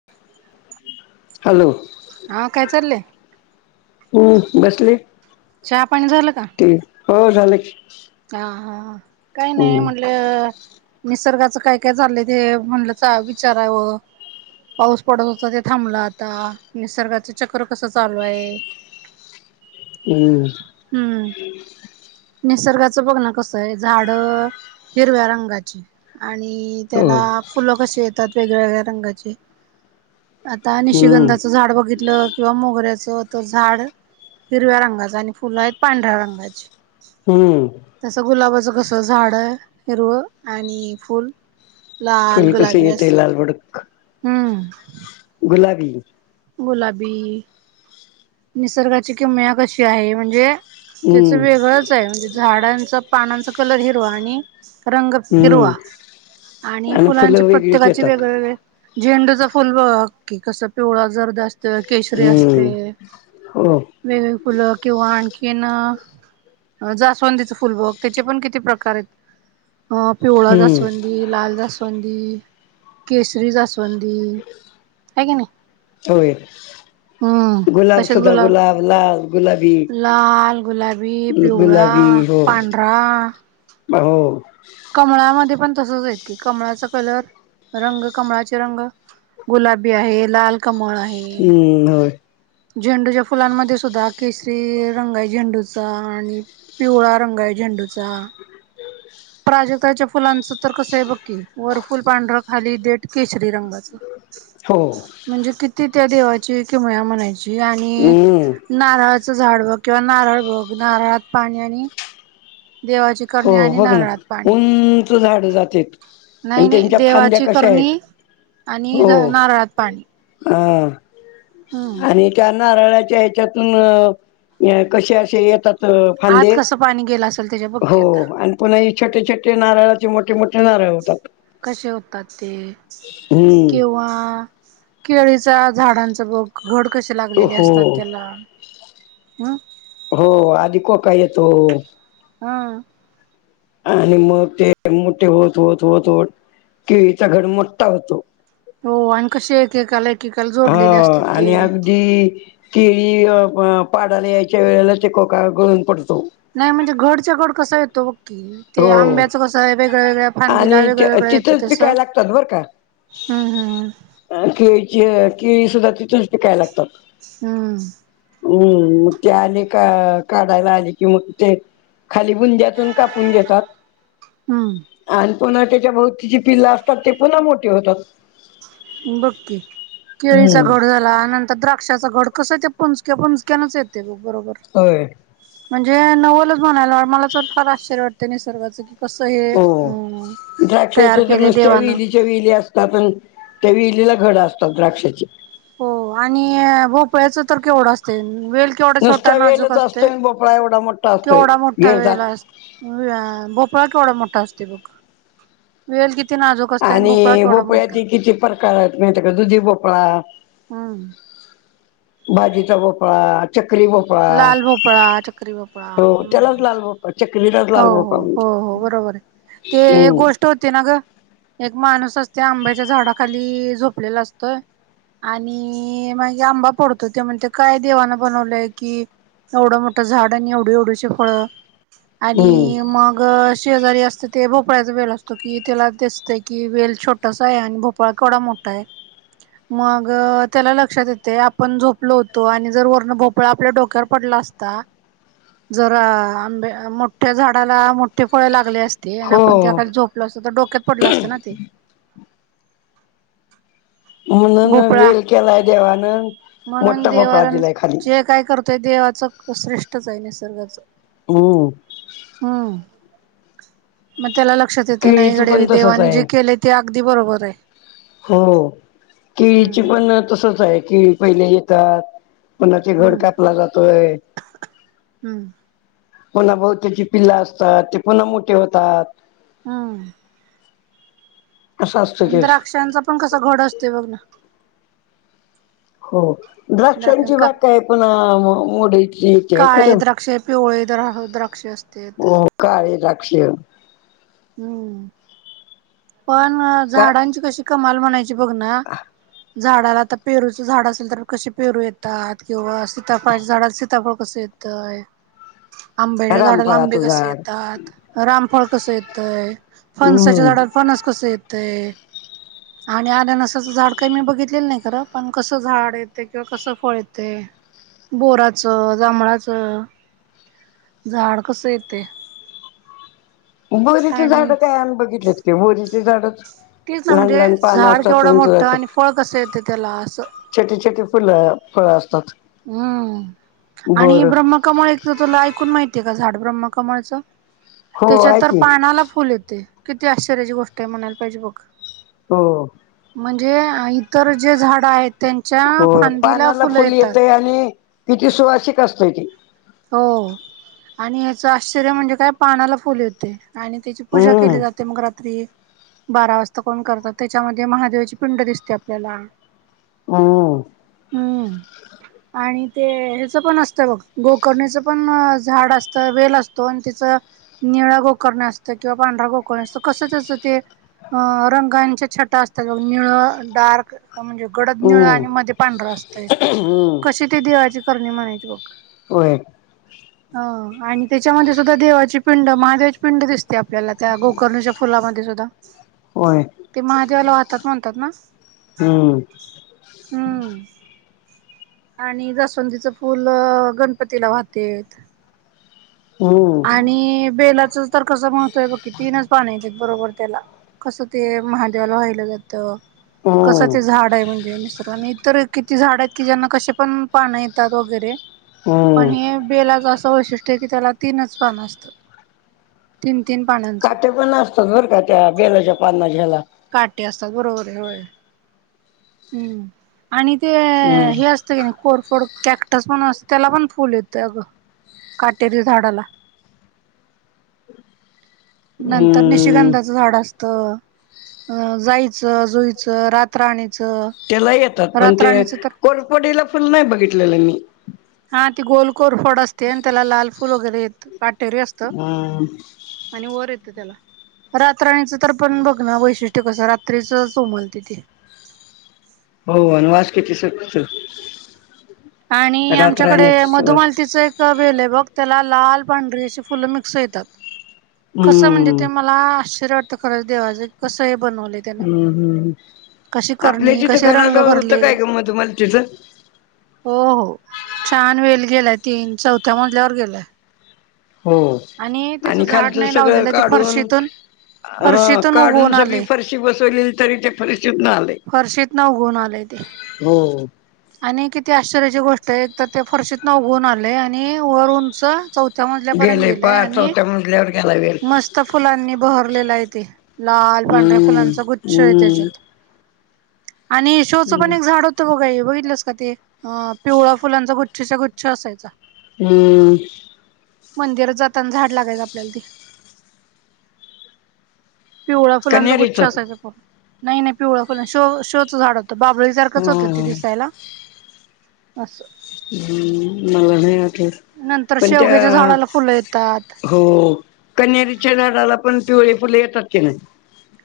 [inaudible] Hello, हा काय चाललंय हम्म बसले चहा पाणी झालं? का ते, हो झालं की. हा हा, काही नाही हम्म म्हणलं निसर्गाचं काय काय चालंय ते, म्हणलंच विचारावं. पाऊस पडत होता ते थांबला आता, निसर्गाचं चक्र कसं चालू आहे? हम्म हम्म, निसर्गात च बघ ना कसं आहे, झाडं हिरव्या रंगाची आणि हो त्याला फुलं कशी येतात वेगळ्या वेगळ्या रंगाची. आता हम्म निशिगंधाचं झाड बघितलं किंवा मोगऱ्याचं तर झाड, हिरव्या रंगाचं आणि फुलं आहेत पांढऱ्या रंगाची. हम्म तसं गुलाबाचं कसं झाडं हिरवं आणि फूल लाल, फुल कसं गुलाबी असं [unintelligible] हम्म गुलाबी गुलाबी, निसर्गाची किमया कशी आहे म्हणजे हम्म त्याचं वेगळंच आहे, म्हणजे झाडांचा पानांचा कलर हिरवा आणि रंग हिरवा, हम्म आणि फुलांचे फुलं वेगळीच प्रत्येकाचे येतात वेगळेवेेगळे झेंडूचं फुल बघ की कसं, पिवळं जर्द अस तर केसरी हम्म असते, हो वेगवेगळे फुलं किंवा आणखीन अ अ जास्वंदीचं फुल बघ त्याचे पण किती प्रकार आहेत, अ पिवळं हम्म जास्व दी लाल जास्वंदी, केसरी जास्वंदी आहे की नाही? होय हम्म गुलाब तसेच सुधा, गुलाब लाल, गुलाबी वी पिवळा, गुलाबी पांढरा म हो कमळामध्ये पण तसच आहेत की, कमळाचा कलर, रंग कमळाचे रंग गुलाबी आहे लाल कमळ आहे. हम्म होय झेंडूच्या फुलांमध्ये सुद्धा, केसरी रंग आहे झेंडूचा आणि पिवळा रंग आहे झेंडूचा. [inaudible] प्राजक्ताच्या फुलांचं तर कसं आहे बक्की वरफुल पांढरं खाली देट केशरी रंगाचं हो म्हणजे किती त्या देवाची किमया म्हणायची आणि हम्म नारळाचं झाड बघ किंवा नारळ बघ नारळात पाणी आणि देवाची हो करणी आणि बघ ना नारळात पाणी उंच झाड जातेत आणि नाही नाही त्यांच्या फांद्या देवाची कशा आहेत करणी आणि हो नारळात पाणी हा हम्म आणि त्यान नारळाच्या ह्याच्यातून क अस येतात आत फांदे कसं पाणी गेला हो आणि पुन्हा छोटे छोटे नारळाचे मोठे मोठे नारळ होतात कसे होतात ते हम्म किंवा केळीचा झाडांचा बघ घड कसे लागलेले असतात हो त्याला हं हो आधी को का येतो हम आणि मग ते मोठे होत होत होत होत किळीचा घड मोठठा होतो हो आणि कसे एककालाय हो आणि अगदी केळी पाडाला यायच्या वेळेला ते कोका गळून पडतो नाही म्हणजे घडच्या घड कसा येतो बाक्की ते हो आंब्याचं कसं आहे वेगळ्या वेगळ्या फांदीला आणि वेगळं वेगळं येतं तिथंच तस पिकायला लागतात बरं का हम हा केळीची केळी सुद्धा तिथूनच पिकायला लागतात हम्म हम्म मग ते आले का काढायला आले कि मग ते खाली बुंद्यातून कापून घेतात हम आणि पुन्हा त्याच्या भोवतीची पिल्ला असतात ते पुन्हा मोठे होतात बक्की केळीचा हम्म गोड झाला नंतर द्र पक्षाचा घड कसं ते पंचक्या पचक्याच येते बरोबर होय म्हणजे नवलच म्हणायला मला तर फारश्र्य वाटतं नाही सर्वचं की कसं हे हो अ तयार द्राक्षच्या तर केले नुसत्याली देवानं वेली असतात त्या वेलीला घड असतात द्राक्षाची हो आणि भोपळायचं तर केवढं असते वेळ केवढा छोटा नुसता नाजूक वेलच असते असतोय आणि भोपळा एवढा मोठा असतोय केवढा मोठा गेरदार. वेळेला अस भोपळा केवढा मोठा असते बघ वेल किती नाजूक असते भोपळा आणि केवढा मोठा बोपळ्याची किती प्रकार आहेत माहती का दुधी भोपळा हा बाजीचा भोपळा चकरी बप लाल भोपळा चकरी भोपळा हो हम्म त्यालाच लाल बा चक्रीला हो हो हो हो बरोबर आहे ते हम्म गोष्ट होते ना ग एक माणूस असते आंब्याच्या झाडाखाली झोपलेला असतंय आणि माग आंबा पडतो ते म्हणते काय देवाना बनवलंय की एवढं मोठ झाड आणि एवढे एवढश फळ हम्म आणि मग शेजारी अस ते भोपाळळाचा वेल असतो कि त्याला दिसतय की वेल छोटासा आहे आणि भोपाळाळ केवढा मोठा आहे मग त्याला लक्षात येते आपण झोपलो होतो आणि जर वर्ण भोपळा आपल्या डोक्यावर पडला अस जरा आंब मो त्या झाडाला मोठे फळे लागले असते आणि आपण हो तेखाली झोपलं असत तर डोक्यात पडलं असतं ना ते म्हणून भोपळा वेल केलाय देवानं म्हणून मोठा देव भोपळा दिलाय खाली जे काय करत ते देवाचं श्रेष्ठच आहे. निसर्गाचं. हं. हम्म. मग त्याला लक्षात येतये नाही केळीच पण गड्या तसच देवानी आहे जे केलय - ते अगदी बरोबर आहे. हो. केळीची हम्म पण तसच आहे. केळी पहिले येतात- कोणाचे घड हम्म कापला जातोय. हम्म पुन्हा बहुतेची पिल्ल असतात. ते पुन्हा मोठे होतात. हम्. असं असतं न तेच द्राक्षांचा पण कसा घड असतोय बघ ना. हो. द्राक्षां द्राक्षांची का बाग काय पुन्हा मोडीची. येते काळे खरं द्राक्षे, पिवळे द्राक्ष असतेत. हो काळी द्राक्ष. हम्म. पण का झाडांची कशी कमाल म्हणायची बघ ना. झाडाला आता, पेरूच झाड असेल तर कसे पेरू येतात किंवा सीताफळाच्या झाड सीताफ- प्रसिद्ध आहे. हम आंब्याच्या झाडाला आंबे कसे येतात? रामफळ कसं येतय? फणसाच्या झाडावर हम्म फणस कसं येतय? आणि आननसाचं झाड काही मी बघितलेलं नाही खरं. पण कसं झाड येतय किंवा कसं फळ येतय? बोराचं, जांभळाच झाड कस येतय? बोरीचे झाड आणि काय आमी बघितलेत की बोरीचे झाडच. तेच ना लहान म्हणजे लहान पानं झाड असतात केवढं उंच मोठं आणि असतात फळ कसं येत त्याला असं. छोटी छोटी फुल फळ असतात. हम्म. आणि बर ब्रम्ह कमळ- तुला ऐकून माहितीय का झाड ब्रह्मकमळच? हो त्याच्यात आहे तर की पानाला फुल येतय. किती आश्चर्यची गोष्ट आहे म्हणायला पाहिजे बघ. हो. म्हणजे इतर जे झाड आहेत- त्यांच्या हो फांदीला पानाला फुलं फुल येतात येतय आणि किती सुवासिक असतय ते. हो. आणि ह्याच आश्चर्य म्हणजे काय पानाला फुल येतंय आणि त्याची पूजा केली हम्म जाते. ते मग रात्री- बारा वाजता कोण करतात. त्याच्यामध्ये महादेवाची पिंड दिसते आपल्याला. ह. हम्म. आणि ते ह्याच पण असतं बघ. गोकर्णीचं पण- झाड असत. वेल असतो आणि तिच- निळा गोकर्ण असतोय किंवा पांढरा गोकर्ण असतो. कसं त्याचं ते- अ. रंगांच्या छटा असतात बघ. निळ डार्क म्हणजे- गडद निळ हम्म आणि मध्ये पांढरं असतय. हम्म कशी ती देवाची करणी म्हणायची बघ. होय. ह. आणि त्याच्यामध्ये सुद्धा देवाची पिंड, महादेवाची पिंड दिसते. ते आपल्याला त्या गोकर्णाच्या फुलामध्ये सुद्धा. होय. ते महादेवाला वाहतात म्हणतात ना? हम. हम्म. आणि जासवंदीच फुल- गणप- पतीला वाहतेत हम्म आणि बेलाच तर कस मग - य बघ की तीनच पान येतात बरोबर त्याला. कसं ते महादेवाला वाहिलं जातं? कसं हम्म ते झाड- म्हणजे निसर्गाने. आणि इतर किती झाड आहेत कि ज्यांना कसे पण पान येतात वगैरे- पण हम्म हे बेलाच असं वैशिष्ट्य की त्याला तीनच पानं असतात. तीन तीन पानं. काटे पण असतात बरं का त्या बेलाच्या पाना ज्याला. काटे असतात बरोबर आहे हम्म आणि ते हम्म हे अस नाही कोरफोड कॅक्टस पण असते त्याला पण फुल येतं अगं काटेरी झाडाला. [inaudible] नंतर हम्म निशिगंधाचं झाड असत अ जाईचं जुईचं रात राणीचं त्याला येतात पण ते कोरपडीला फुल नाही बघितलेलं मी. हा ती गोलकोर फड असते आणि त्याला लाल फूल वगैरे येत काटेरी असत. अ आणि वर येत त्याला. रात्रणीचं तर पण बघ ना वैशिष्ट्य कसं रात्रीच उमलते ती. हो आणि वास किती सुटतो. आणि आमच्याकडे रातराणीचा सुवास मधुमालतीचं एक तवेल हे बघ त्याला लाल पांढरी अशी फुलं मिक्स येतात कसं म्हणजे हम्म ते मला आश्चर्य वाटत खरंच देवाचं कसं हे बनवले त्यानं हम्म हम्म हम्म कशी आपल्या करणी जिथं कसे रंग घराजवळ होतं भरले काय ग मधु मालतीचं? हो हो छान वेल गेलाय तीन चौथ्या मजल्यावर गेलाय. हो त्याचं आणि झाड खालचं नाही सगळं लावलेलं ते काढून फरशीतून हा फरशीतून काढून उगवून सगळी आले फरशी बसवलीली तरी ते फरशीत ना आलय. फरशीत न उगुन आलय ते. हो. आणि किती आश्चर्याची गोष्ट आहे एक तर ते फरशीत न उघून आले आणि वर उंच चौथ च्या मजल्यापर्यंत गेलंय गेलेय पार आणि चौथ्या मजल्यावर गेला वेल मस्त फुलांनी बहरलेला आहे ते. लाल पांढऱ्या हम्म फुलांचा गुच्छ आहे हम्म त्याच्यात. [inaudible] आणि शोचं पण हम्म एक झाड होतं बघा बघित तलस का ते पिवळा फुलांचा गुच्छच्या गुच्छ असायचा. हम्म. मंदिरात जाताना झाड लागायचं आपल्याला ते. पिवळ्या फुलांचा गुच्छ कन्हेरीचं असायचा पूर्ण नाही नाही पिवळ्या फुला शो शोच झाड होत बाबळीसारखंच होतं ते हम्म दिसायला अस. हम्म मला नाही वाटलं. नंतर शेवग्याच्या झाडाला फुलं येतात. हो कनरीच्या झाडाला पण पिवळे फुले येतात की नाही.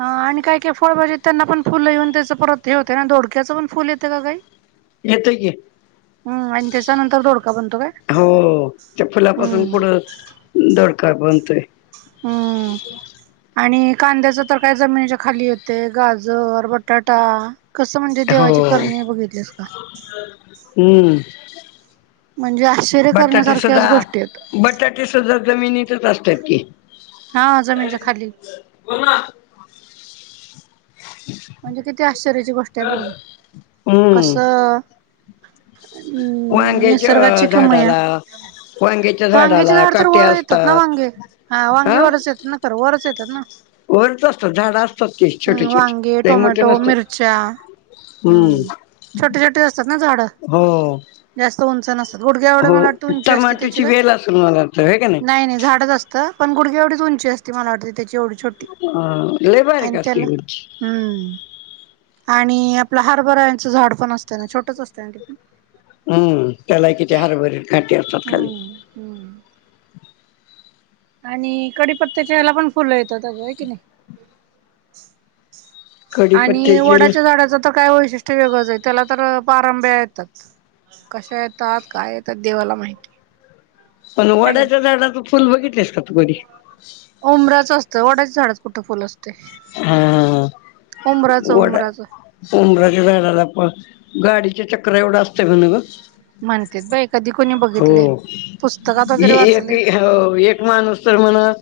हा आणि काय काय फळबाजेत त्यांना पण फुल येऊन त्याच परत हे होतं ना धोडक्यां पण फुल येतं का काही? येत की. हम्म आणि त्याचा नंतर दोडका बनतो काय? हो ते फुलापासून हम्म पुढं दोडका बनतोय. हम्म. [inaudible] आणि कांद्याच तर काय जमिनीच्या खाली येते गाजर बटाटा कसं म्हणजे देवाची हो करणी बघितलीस का. [inaudible] हम्म. म्हणजे आश्चर्य बटाटे करण्यासारख्याच सुद्धा गोष्टी येत. बटाटे सुद्धा जमिनीतच असतात की. हा जमीनीच्या खाली. हो ना. [inaudible] म्हणजे किती आश्चर्याची गोष्ट आहे बघ ना हम्म कस हम्म वांग्याच्या निसर्गाची कमया झाडाला वांग्याच्या वांगीचे झाडाला झाड तर काटे वर येतात ना असतात वांगे हा वांगे वरच येतात ना खरं वरच येतात ना वरत असतात झाडं असतात ते छोटे हम्म वांगे, छोटे लय मोठे टोमॅटो नसतात मिरच्या हम्म छोटे छोटी असतात ना झाड हो जास्त उंच नसत गडग्या ढ्या हो मला वाटत उंची असते त्याची टमाटोची काय वेल असेल मला वाटतं हे का नाही नाही झाडच असते तर पण गुडी एवढी उंची असती मला वाटते त्याची एवढी छोटी ह लेबर आणि कास त्याला करची हम्म आणि आपलं हरभरायचं झाड पण असतं ना छोटच असतं ना ते पण हम् त्याला किती हरभरी काटी असतात खाली हम्म हम्म आणि कडीपत्त्याच्याला पण फुलं येतात आगं हाय की नाही आणि कढीपत्त्याचे ल- वडाच्या झाडाचा तर काय वैशिष्ट्य वेगळंच आहे त्याला तर पारंब्या येतात कशा येतात काय येतात देवाला माहिती पण आहे की नाही वडाच्या झाडाच फुल बघितलेस का तू कधी उमराचं असत वड्याच्या झाडात कुठ फल असतं हा उमराच उमराचं ऊबराच्या झाडाला पण गाडीचे चक्र एवढं असतं म्हण ग म्हणते बाई कधी कोणी बघितले हो पुस्तकात वगैरे ए- एक वाचले एक माणूस तर म्हणा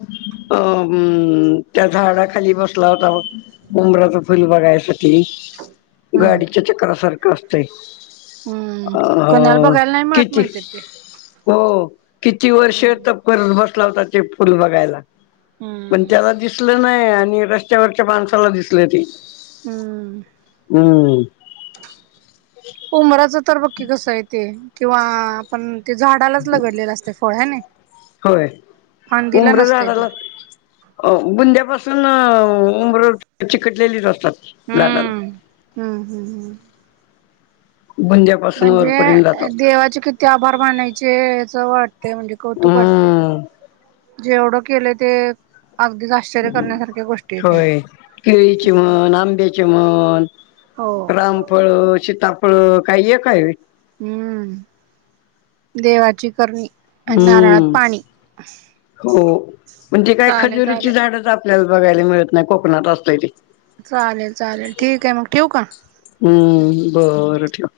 त्या झाडाखाली बस होतांबचा फुल बघायसाठी हम्म गाडीच्या चकासारख असते हम्म कोणाला बघायला नाही म्हणत किती म्हणते ते हो किती वर्ष हम्म तप करत बसला होता ते फुल बघायला पण हम्म त्याला दिसलं नाही आणि रस्त्यावरच्या माणसाला दिसले ते हम्म हम्म उमराच तर बघकी कस आहे ते किंवा पण ते झाडालाच लगडलेलं असते फळ आहेने होय फांदीला नसते ते अ बुंद्यापासून उबर चिकटलेलीच असतात झाडाला हम् हम्म हम् म्हणजे म्हणजे देवाचे किती ते आभार मानायचे अस वाटते म्हणजे कौतुक वाटते हम्म जेवढं ते अगदी होय केळीचे हम्म. म्हण आंब्याची म्हण हो रामफळ शीताफळ काही एक हाय व्हय हम्म देवाची करणी आणि नारळात हम्म पाणी. हो म्हण तेे काय चालेल खजुरीची चालेल झाड आपल्याला बघायला मिळत नाही कोकनाात असले ते चालेल चालेल ठीक आहे मग ठेव का हम्म बरं ठेव